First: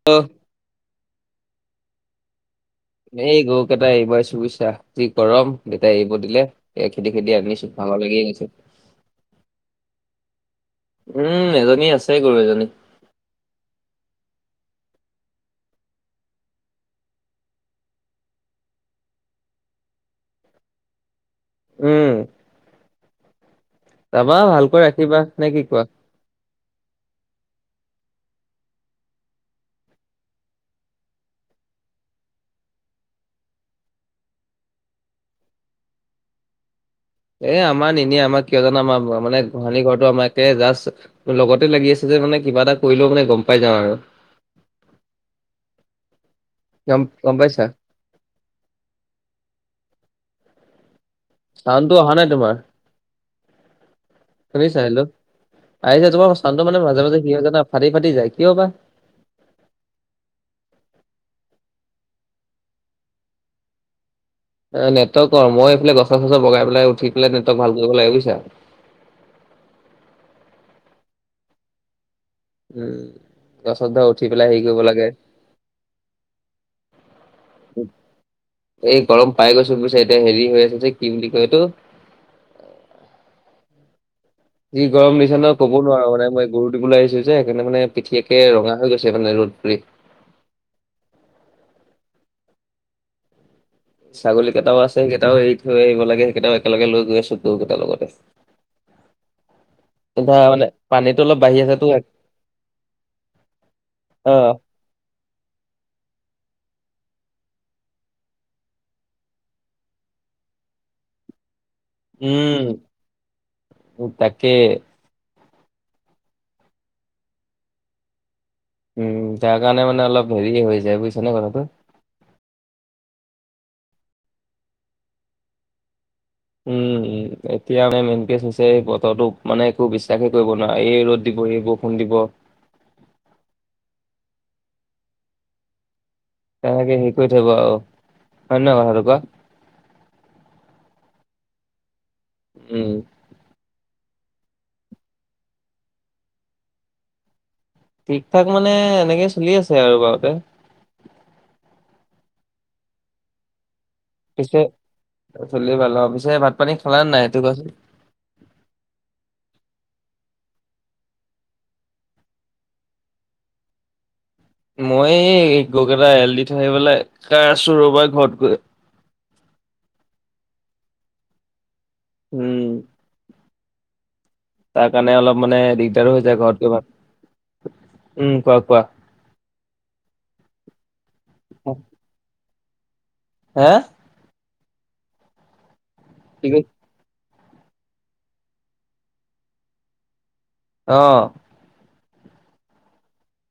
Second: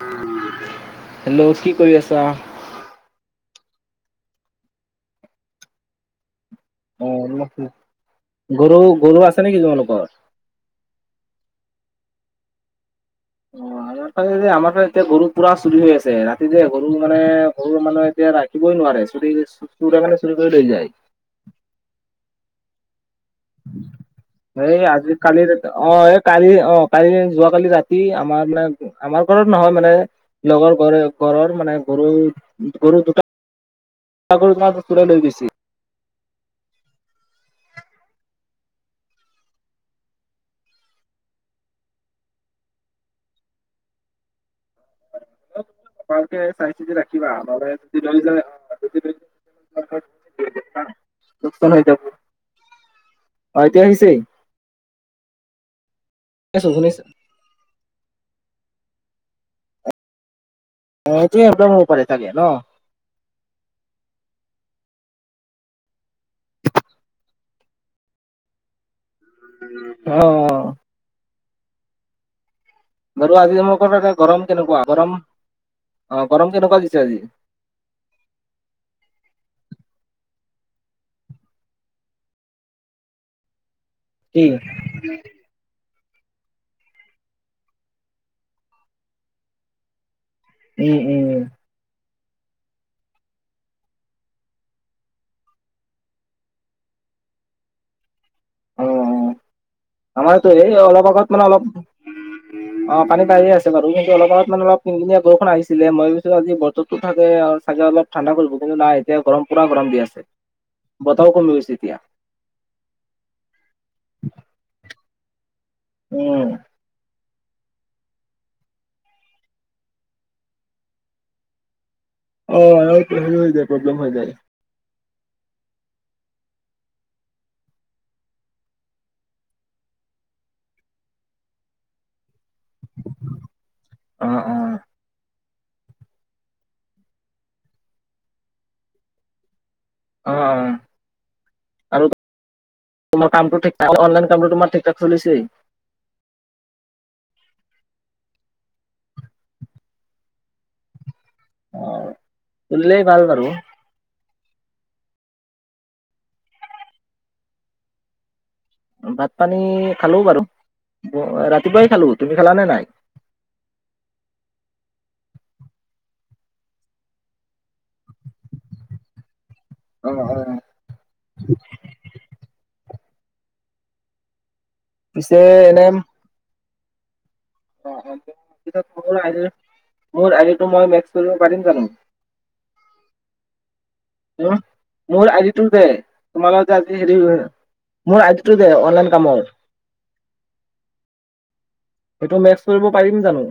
[unintelligible] Hello কি কৰি আছা? এই গৰুকেটা এৰিব আইছো বুইছা যি গৰম দেতাই এৰিব দিলে। এ খেদি অ', খেদি আনিছো [unintelligible] ভাগৰ লাগিয়ে গৈছে গৰু গৰু আছে নিকি তোমালোকৰ? উম এজনী আছে গৰু এজনী। অ', আৰু [unintelligible] আমাৰ ফালে এতিয়া গৰু পুৰা চুৰি হৈ আছে ৰাতিতে গৰুৰ মানে গৰুৰ মানে এতিয়া ৰাই থিবই নোৱাৰে [unintelligible] চুৰে মানে চুৰ কৰি লৈ যায়। উম। তাৰপা এই ভালকৈ আজি ৰাখিবা কালি নে কি ৰাতি কোৱা অ', এক কালি অ', কালি যোৱা কালি ৰাতি আমাৰ মানে আমাৰ ঘৰত নহয় মানে লগৰ ঘৰ ঘৰৰ মানে গৰু গৰু দুটা [unintelligible] চুৰে লৈ গৈছি এ, আমাৰ নিনিয়ে আমা কিয় জানা আমা [unintelligible] মানে গোহালি ঘৰটো আমা একে জাষ্ট লগতে লাগি আছে যে মানে কিবা এটা কৰিলেও মানে গম পাই যাওঁ আৰু। [unintelligible] চাই চিটি গম ৰাখিবা গম পাইছা নহ'লে [unintelligible] লোকচান হৈ চাউণ্ডটো যাব অ', অহা নাই তোমাৰ এতিয়া আহিছে শুনিছা হেল্লো আহিছে তোমাৰ চাউনটো শুনিছো মানে শুনিছো মাজে মাজে সি হৈ জানা ফাটি ফাটি যায় কিয়বা অ', সেইটোয়ে একদম হ'ব পাৰে চাগে ন এ, নেটৱৰ্কৰ মই এইফালে গছ চছৰ বগাই পেলাই উঠি পেলাই নেটৱৰ্ক ভাল কৰিব লাগে বুইছা অ', অ'। উম, ধৰ আজি মই গছত ধৰ [unintelligible] উঠি গৰম পেলাই হেৰি কৰিব কেনেকুৱা লাগে। গৰম অ', গৰম কেনেকুৱা দিছে আজি এই গৰম পাই গৈছোঁ বুইছা এতিয়া হেৰি হৈ আছে যে কি বুলি কয় এইটো কি যি গৰম দিছে ন ক'ব নোৱাৰো মানে মই গৰু দিবলৈ আহিছোঁ যে সেইকাৰণে মানে পিঠি একে ৰঙা হৈ গৈছে মানে ৰ'দ পৰি। উম উম। ছাগলী কেটাও আছে সেকেটাও এৰি থৈ আহিব লাগে সেকেটাও একেলগে লৈ গৈ আছোঁ গৰুকিটা লগতে অ', অ'। ধৰা আমাৰোতো মানে এই অলপ পানীটো আগত, মানে বাঢ়ি অলপ আছেতো অ', পানী পাইয়ে আছে বাৰু কিন্তু অলপ আগত অ', মানে অলপ কিনকিনিয়া বৰষুন আহিছিলে মই ভাবিছো আজি বতৰতো চাগে আ চাগে অলপ ঠাণ্ডা কৰিব কিন্তু নাই এতিয়া গৰম পুৰা গৰম দি আছে, বতাহো কমি গৈছে এতিয়া। উম, উ তাকে। উম। উম, তাৰ কাৰণে মানে অলপ হেৰিয়ে হৈযায় বুজিছানে কথাটো। অ', [unintelligible] হেৰি হৈ যায়, প্ৰব্লেম হৈ যায়। উম। উ এতিয়া মানে মেইন কেছ হৈছে এই বতৰটো মানে একো বিশ্বাসে কৰিব নোৱাৰা এই ৰ'দ দিব এই বৰষুণ দিব। অ', অ'। তেনেকে হেৰি কৰি থাকিব আৰু হয়নে নহয় কথাটো কোৱা। অ', অ'। উম। তোমৰ কামটো ঠিক [unintelligible] অনলাইন কামটো তোমাৰ ঠিকঠাক চলিছেই। ঠিক ঠাক মানে এনেকেই চলি আছে আৰু বাৰতে। অ', চলিলে ভাল বাৰু। পিছে, চলিলে ভাল অ', পিছে ভাত পানী খালানে নাই সেইটো কোৱাচোন। ভাত পানী খালো বাৰু, মই ৰাতিপুৱাই খালো, তুমি খালা নে নাই? মই এই গৰুকেইটা এৰাল দি থৈ আহি পেলাই খাই আছো ৰ'বা ঘৰত গৈ। অ', হয়, হয়। উম। তাৰকাৰণে পিছে অলপ মানে এনে দিগদাৰও হৈ যায় ঘৰত গৈ ভা [unintelligible] মোৰ আইডিটো মই মেক্স কৰিব পাৰিম জানো? হা? [unintelligible] মোৰ আইডিটোৰ যে কি তোমাৰ কৈ লগত যে আজি এ, হেৰি মোৰ আইডিটোৰটে অনলাইন কামৰ অ' সেইটো মেক্স কৰিব পাৰিম জানো।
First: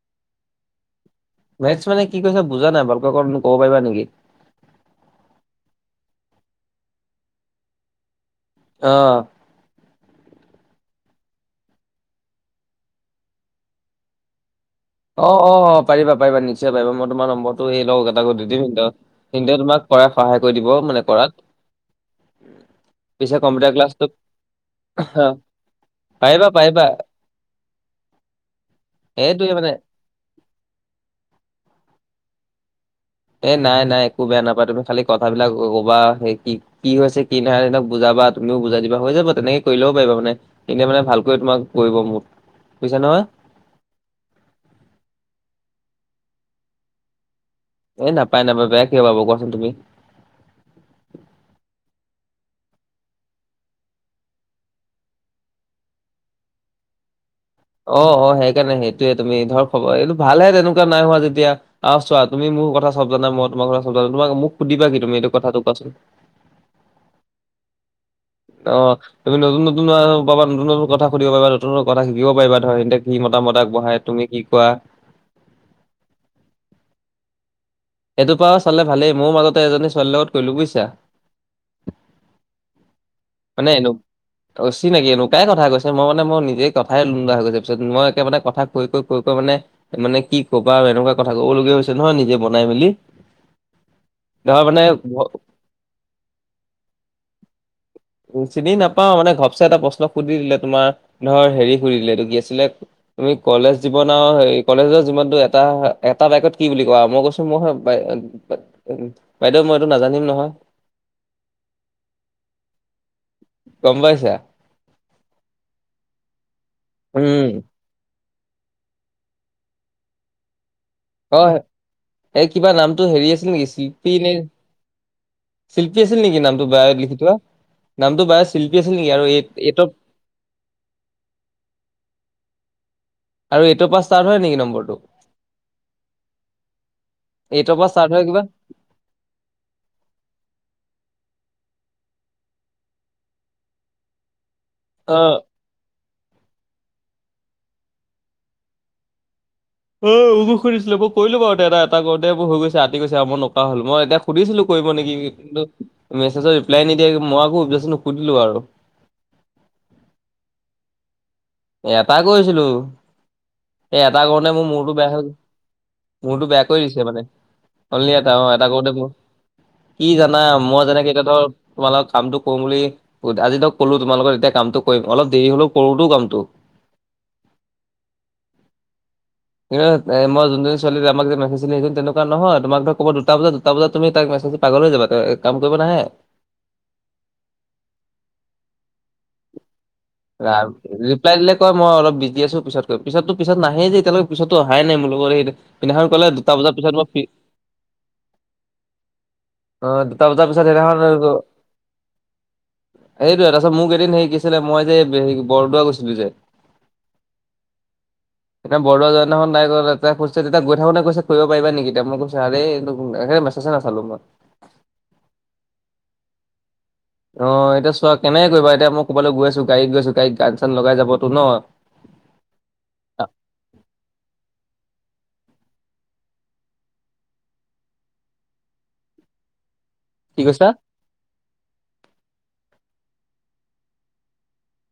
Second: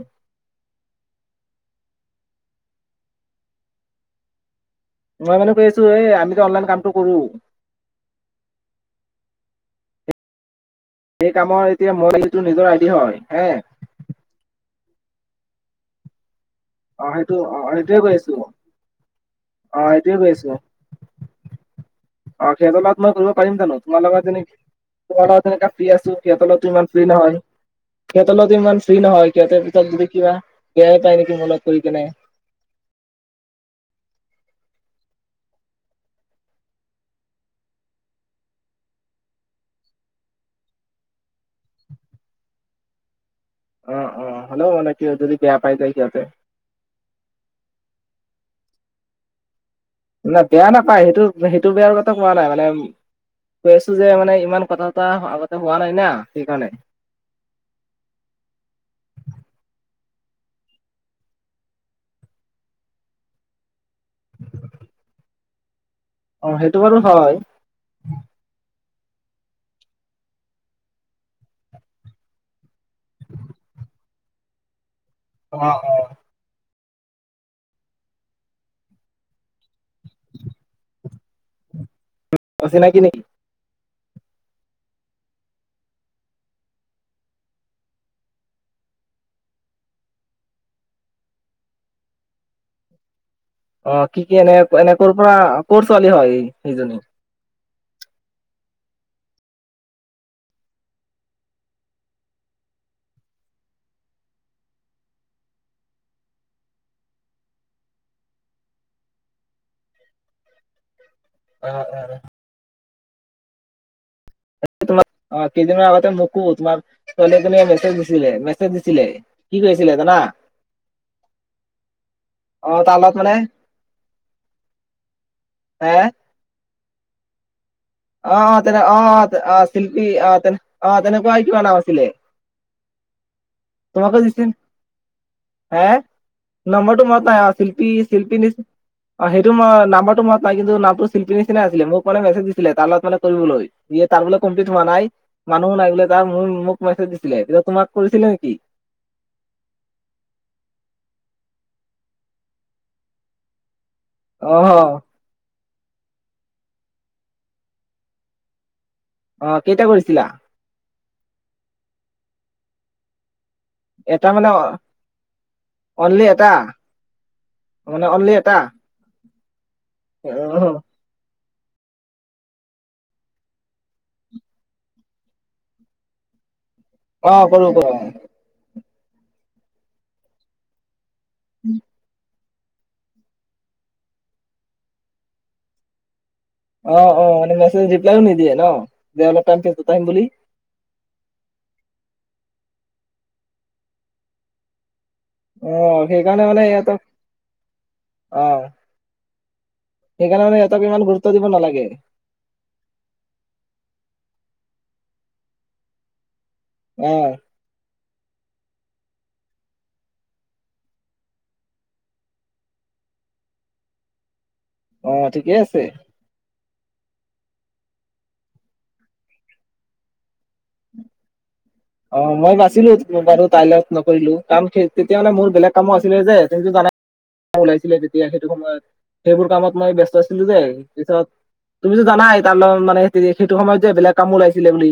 মেক্স মানে কি কৈছা বুজা নাই, ভালকৈ অকমান মোক ক'ব পাৰিবা নেকি। মই মানে কৈ আছো, এ, আমিযে অনলাইন কামটো কৰো। অ' সেই কামৰ এতিয়া মই [unintelligible] নিজৰ আইডি হয়, হে অ', অ', অ', পাৰিবা পাৰিবা নিশ্চয় পাৰিবা, অ মই তোমাৰ সেইটো অ নম্বৰটো সেই সেইটোয়ে লগ কৈ আছো কেটাকো দি দিম সেইকেইতা সেইকেইটাই অ তোমাক কৰাত সেইটোয়ে কৈ সহায় আছো কৰি দিব, মানে কৰাত অ', সিঁহতৰ লগত মই কৰিব পিছে পাৰিম কম্পিউটাৰ জানো ক্লাছটো তোমাৰ লগত যেনি অ তোমাৰ লগত যেনেকা ফ্ৰী আছো, পাৰিবা সিহঁতৰ লগততো পাৰিবা ইমান ফ্ৰী নহয়। সিহঁতৰ লগতটো ইমান ফ্ৰী নহয়, এইটোয়ে সিহঁতে মানে পিছত যদি কিবা বেয়াই পায় নেকি, মনত কৰি কেনে। এ, নাই নাই একো বেয়া নাপায় তুমি খালি কথাবিলাক ক-কবা সেই কি কি হৈছে কি নাইহোৱা, সেহতক বুজাবা তুমিও বুজাই দিবা হৈ যাব তেনেকে, কৰি ল'ব পাৰিবা মানে। এনে মানে ভালকৈ তোমাক কৰিব, মুঠ বুজিছা নহয়। অ', অ', হ'লেও মানে কি হয়, যদি বেয়া পাই যায় সিঁহতে। এ, নাপায়, নাপায়, বেয়া কিয় পাব, কোৱাচোন তুমি। না বেয়া নাপায়, সেইটো সেইটো বেয়াৰ কথা কোৱা নাই মানে কৈ আছো যে, মানে ইমান কথা চথা হোৱা আগতে হোৱা নাই না সেইকাৰণে। অ অ সেইকাৰণে সেইটোয়ে তুমি ধৰ খবৰ এইটো ভালহে তেনেকুৱা নাই হোৱা যেতিয়া আহ চোৱা তুমি মোৰ কথা চব জানা মই তোমাৰ কথা চব জানো তোমা মোক সুধিবা কি তুমি এইটো কথাটো কোৱাচোন অ সেইটো বাৰু হয় অ তুমি নতুন নতুন পাবা নতুন নতুন কথা সুধিব পাৰিবা নতুন নতুন কথা শিকিব পাৰিবা ধৰা সিহঁতে কি মতামত আগবঢ়ায় তুমি কি কোৱা অ অ এইটোপা চালে ভালেই মোৰ মাজতে এজনী ছোৱালীৰ লগত কলোঁ বুজিছা অচিনাকি নেকি মানে এনো অচিনাকি এনেকুৱাই কথা কৈছে মই মানে মোৰ নিজেই কথাই নুলোৱা গৈছে পিছত মই একে মানে কথা কৈ কৈ কৈ কৈ মানে মানে কি ক'বা আৰু এনেকুৱা কথা কব লগীয়া হৈছে নহয় নিজে বনাই মেলি অ কি কি এনে ধৰ মানে এনে কৰ ঘ- পৰা কৰ ছোৱালী হয় সেইজনী? [inaudible] চিনি নাপাও মানে ঘপচে এটা প্ৰশ্ন সুধি দিলে তোমাৰ ধৰ হেৰি সুধি দিলে ত কি আছিলে তুমি কলেজ জীৱন আৰু হেই কলেজৰ জীৱনতটো এটা এটা বাক্যত কি বুলি কোৱা মই কৈছো মই উ বাইদেউ মই এইটো নাজানিম নহয় [inaudible] গম পাইছা কেইদিনমানৰ আগতে মোকো তোমাৰ উম ছোৱালীজনীয়ে মেছেজ দিছিলে দিছিলে কি কৈ আছিলে জানা, অ এই কিবা অ', তাৰ নামটো লগত হেৰি মানে আছিল নেকি শিল্পী নে হে শিল্পী আছিল নেকি নামটো বায়ত লিখি থোৱা নামটো অ বায়ত অ শিল্পী তেনে আছিল অ নেকি অ আৰু এই অ এইটৰ শিল্পি তেনে নে অ তেনেকুৱাই কিবা নাম আছিলে। আৰু এইটোৰ পৰা তোমাকো ষ্টাৰ্ট হয় দিছিল নেকি নম্বৰটো হে নম্বৰটো মই ত এইটৰ পৰা শিল্পী ষ্টাৰ্ট হয় কিবা শিল্পী নি অ সেইটো মই নাম্বৰটো মনত নাই কিন্তু নামটো শিল্পী নিচিনা আছিলে মানে মেছেজ দিছিলে তাৰ লগত মানে কৰিবলৈ ই তাৰ বোলে কমপ্লিট হোৱা নাই অ মানুহো নাই বোলে তাৰ ম মোক মেছেজ দিছিলে তেতিয়া তোমাক কৰিছিলে নেকি অ মোকো শুধছিলো মই কৰিলো বাৰু এ এটা কৰতে বোৰ হৈ গৈ আতি গৈছে আৰু মই নকয়া হ'লো মই এতিয়া অ সুধিছিলো কৰিব নেকি কিন্তু মেছেজৰ ৰিপ্লাই নিদিয়ে মই আকৌ উকযাচি নুসুধিলো আৰু অ কেইটা কৰিছিলা? এটা কৰিছিলো এই এটা কৰোতে মোৰ মূৰটো বেয়া হৈ গ'ল। অনলি এটা মোৰতো বেয়া কৰি দিছে মানে অনলি এটা অ এটা কৰোতে মোৰ কি জানা মই যেনেকে এতিয়া ধৰ তোমালোকৰ কামটো কৰিম বুলি আজি ধক কলো তোমালোকৰ এতিয়া কামটো কৰিম অলপ দেৰি হলেও কৰোতো কামটো অ কৰো কৰা কিন্তু এ মই যোনজনী ছোৱালী আমাক যে মেছেজ দিছিলে সেইজনী তেনেকুৱা নহয় তোমাক ধৰ ক'ব দুটা বজাত দুটা বজাত তুমি তাক মেচে্জ পাগলৈ যাবা ত কাম কৰিব নাহে অ অ মেছেজ ৰিপ্লাইয়ও নিদিয়ে ন দে অলপ টাইমৰ পিছত আহিম বুলি [inaudible] ৰিপ্লাইদিলে কয় মই অলপ বিজি আছো পিছত কৰিম পিছতো পিত নাহে যে এতিয়ালৈকে পিছত অহাই নাই মোৰ লগতে অ সেইদিনাখন ক'লে সেইকাৰণে দুটা মানে বজাৰ ইহঁতৰ পিছত মই ফি অ অ দুটা সেইকাৰণে বজাৰ মানে পিছত সিহঁতক ইমান সেইদিখন গুৰুত্ব আৰু দিব নালাগে সেইটোয়েই তাৰপিছত মোক এদিন হেই কি আছিলে মই যে হেই বৰদোৱা গৈছিলো যে অ'। [inaudible] এতিয়া বৰদোৱা যোৱাদিনাখন তাই এতিয়া গৈ থাকো তাতে গৈ থাকোতে সুধিছে কৰিব পাৰিবা নেকি এতিয়াই কৈছা আৰে এই [unintelligible] নাচলো মই। অ' ঠিকেই আছে। অ' এতিয়া চোৱা কেনেকে কৰিবা, এতিয়া মই ক'বালৈ গৈ আছো গাড়ীত গৈছো গাড়ীত গান চান লগাই যাবতো ন। অ' মই বাচিলো বাৰু তাই লগত নকৰিলো। কাম তেতিয়া মানে মোৰ বেলেগ কামো আছিলে যে সেইটো কাৰণে ওলাইছিলে তেতিয়া সেইটো সময়ত সেইবোৰ কামত মই ব্যস্ত কি ছিলো কৈছা? দেই পিছত তুমিটো জানাই তাৰ লগত মানে সেইটো সময়ত যে বেলেগ কাম ওলাইছিলে বুলি।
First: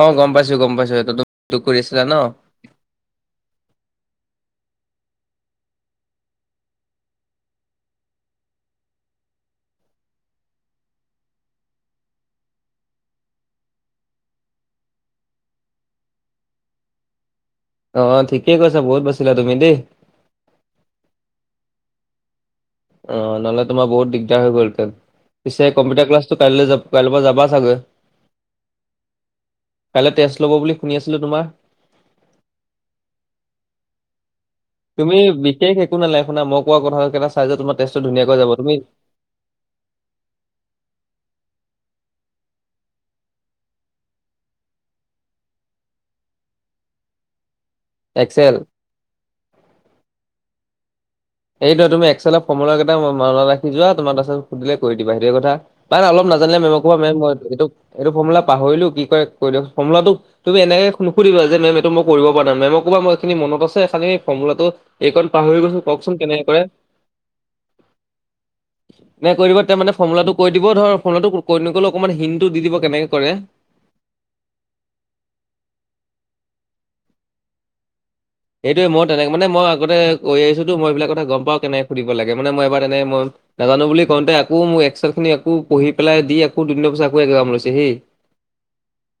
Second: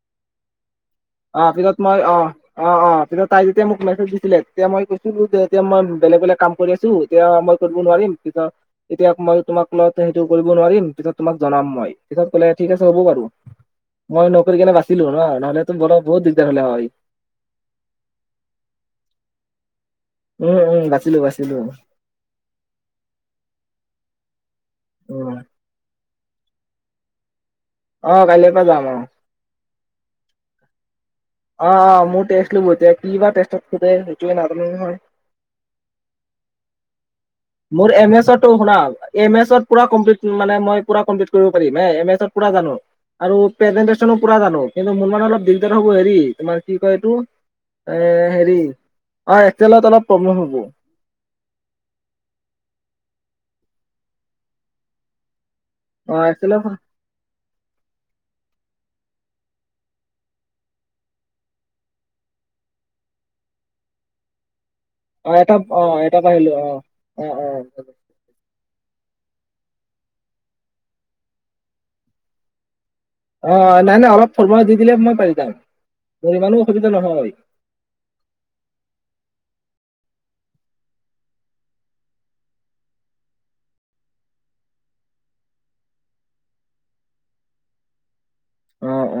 অ' গম পাইছো, গম পাইছো। সেইটো টো অ' পিছত মই অ' [inaudible] কিন্ত তাই যেতিয়া মোক মেছেজ দিছিলে তেতিয়া মই কৈছিলো যে এতিয়া মই বেলেগ বেলেগ কাম কৰি আছো। এতিয়া মই কৰিব নোৱাৰিম পিছত এতিয়া মই তোমাক লগত সেইটো কৰিব নোৱাৰিম পিছত তোমাক জনাম মই পিছত ক'লে ঠিক আছে হ'ব বাৰু। মই নকৰি কেনে বাচিলো ন নহ'লে তো মোৰো বহুত দিগদাৰ হ'লে হয়। অ' ঠিকে কৈছা বহুত বাচিলা তুমি দেই। উম উম বাচিলো বাচিলো। অ' নহ'লে তোমাৰ বহুত দিগদাৰ হৈ গ'ল হেঁতেন উম পিছে কম্পিউটাৰ ক্লাছটো কাইলৈ যাবা কাইলৈৰ পৰা যাবা চাগৈ। অ' কাইলৈৰ পৰা যাম আৰু। কাইলৈ টেষ্ট ল'ব বুলি শুনি আছিলো তোমাৰ। অ', অ' মোৰ টেষ্ট ল'ব এতিয়া কি বা টেষ্টত সুধে এইটোৱে নাজানো নহয়। তুমি বিশেষ একো নালাগে শুনা মই কোৱা কথা কেইটা চাই যে তোমাৰ মোৰ টেষ্টটো এম ধুনীয়াকৈ এছৰ টো যাব তুমি শুনা এই এম এছত পুৰা কমপ্লি মানে মই পুৰা কমপ্লিট কৰিব পাৰিম এম এছত পুৰা জানো। আৰু প্ৰেজেণ্টেচনো পুৰা জানো কিন্তু মোৰ মানে অলপ দিগদাৰ হ'ব হেৰি তোমাৰ কি কয় এইটো এ এক্সেল হেৰি অ' এক্সেলত অলপ প্ৰব্লেম হ'ব। সেইটোৱে তুমি এক্সেলৰ ফৰ্মুলা কেইটা মনত ৰাখি যোৱা তোমাক তাৰপিছত সুধিলে কৰি দিবা সেইটোহে কথা। মানে অ অলপ নাজানিলে এক্সেলত মেমক কবা মেম এইটো এইটো ফৰ্মুলা পাহৰিলো কি কয় কৈ দিয়কচোন ফৰ্মুলাটো তুমি এনেকে নুসুধিবা যে মেম এইটো মই কৰিব পৰা নাই মেমক ক'ব এইখিনি মনত আছে খালি ফৰ্মুলাটো এই কণ পাহৰি গৈছো কওঁক। পাহৰিলো অ'। অ', অ'। [inaudible] নাই কৈ দিব তাৰ মানে ফৰ্মুলাটো কৈ দিব ধৰ ফৰ্মুলাটো কৈ নক'লেও অকমান হিনটো দি দিব কেনেকে কৰে। অহ, নাই নাই অলপ ফৰ্মুলা দি দিলে মই পাৰি যাম মোৰ ইমানো অসুবিধা নহয়। এইটোৱে মই তেনেকে মানে মই আগতে কৰি আহিছোতো মই এইবিলাক কথা গম পাওঁ কেনেকে সুধিব লাগে মানে মই এবাৰ তেনেকে মই নাজানো বুলি কওঁতে আকৌ মোক এক্সেল খিনি আকৌ পঢ়ি পেলাই দি আকৌ দুদিনৰ পিছত আকৌ একজাম লৈছে হি। অ অ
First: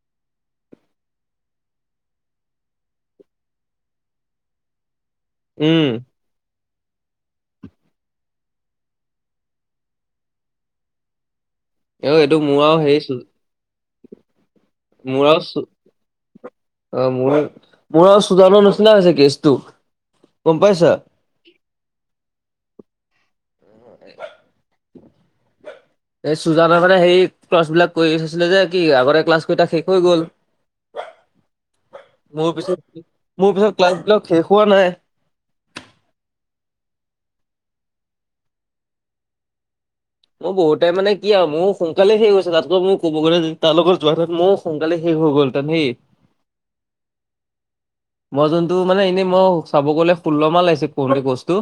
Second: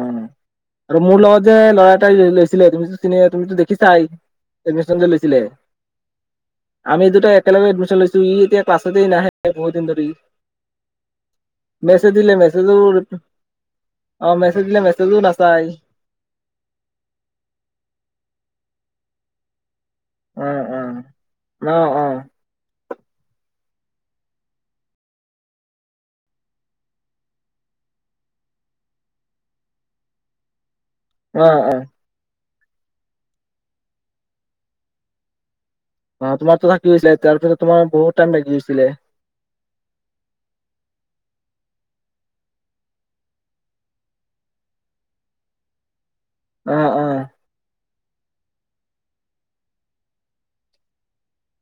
আৰু মোৰ লগত যে ল'ৰা এটাই লৈছিলে তুমিতো চিনে তুমিতো দেখিছাই। এডমিছন যে লৈছিলে। উম। আমি দুটা একেলগে এডমিছন লৈছো ই এতিয়া ক্লাছতে নাহে বহুত দিন ধৰি। অ মেছেজ দিলে এইটো মোৰ আৰু হেৰি চু মেছেজো- অ' মেছেজ দিলে মেছেজো না কেচটো। অ' মোৰ মোৰ আৰু চুজানৰ নিচিনাই হৈছে কেচটো। গম অ', পাইছা অ', ন, অ'। [inaudible] এই চুজানৰ মানে সেই ক্লাছ বিলাক কৰি থৈছিলে যে কি আগতে ক্লাছ কৰি তাত শেষ হৈ গ'ল। [inaudible] অঁ অঁ' মোৰ পিছত মোৰ পিছত ক্লাছ বিলাক শেষ হোৱা নাই। অঁ তোমাৰতো থাকি গৈছিলে, তাৰ পিছত তোমাৰ বহুত টাইম লাগি গৈছিলে। মোৰ বহুত টাইম মানে কি আৰু মোৰো সোনকালে শেষ হৈছে তাতকৈ মোৰ ক'ব গৈলে তাৰ লগত যোৱা ঠাইত মোৰ- সোনকালে শেষ হৈ গ'ল হেতেন সেই- অঁ অঁ' মই যোনটো মানে এনেই মই চাব গ'লে ষোল্ল মাহ লাগিছে কৰোংতে কোৰ্ছটো।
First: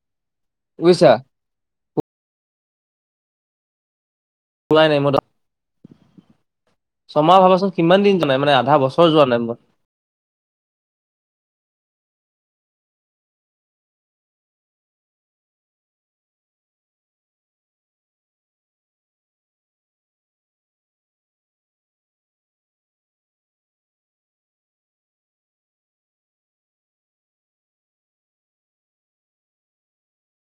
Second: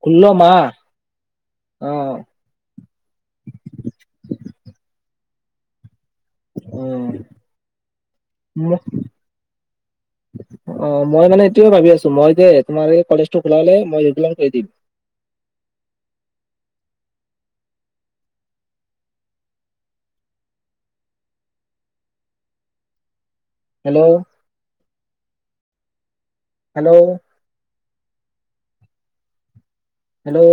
ষোল্ল মাহ অঁ'। খোলাই নাই মইতো। অ ছয় মাহ ভাবাচোন কিমান দিন যোৱা নাই, মানে আধা বছৰ যোৱা নাই মই। অ' মই মানে এইটোৱে ভাবি আছো মই যে তোমাৰ এই কলেজটো খোলা লে মই ৰেগুলাৰ কৰি দিম। Hello hello hello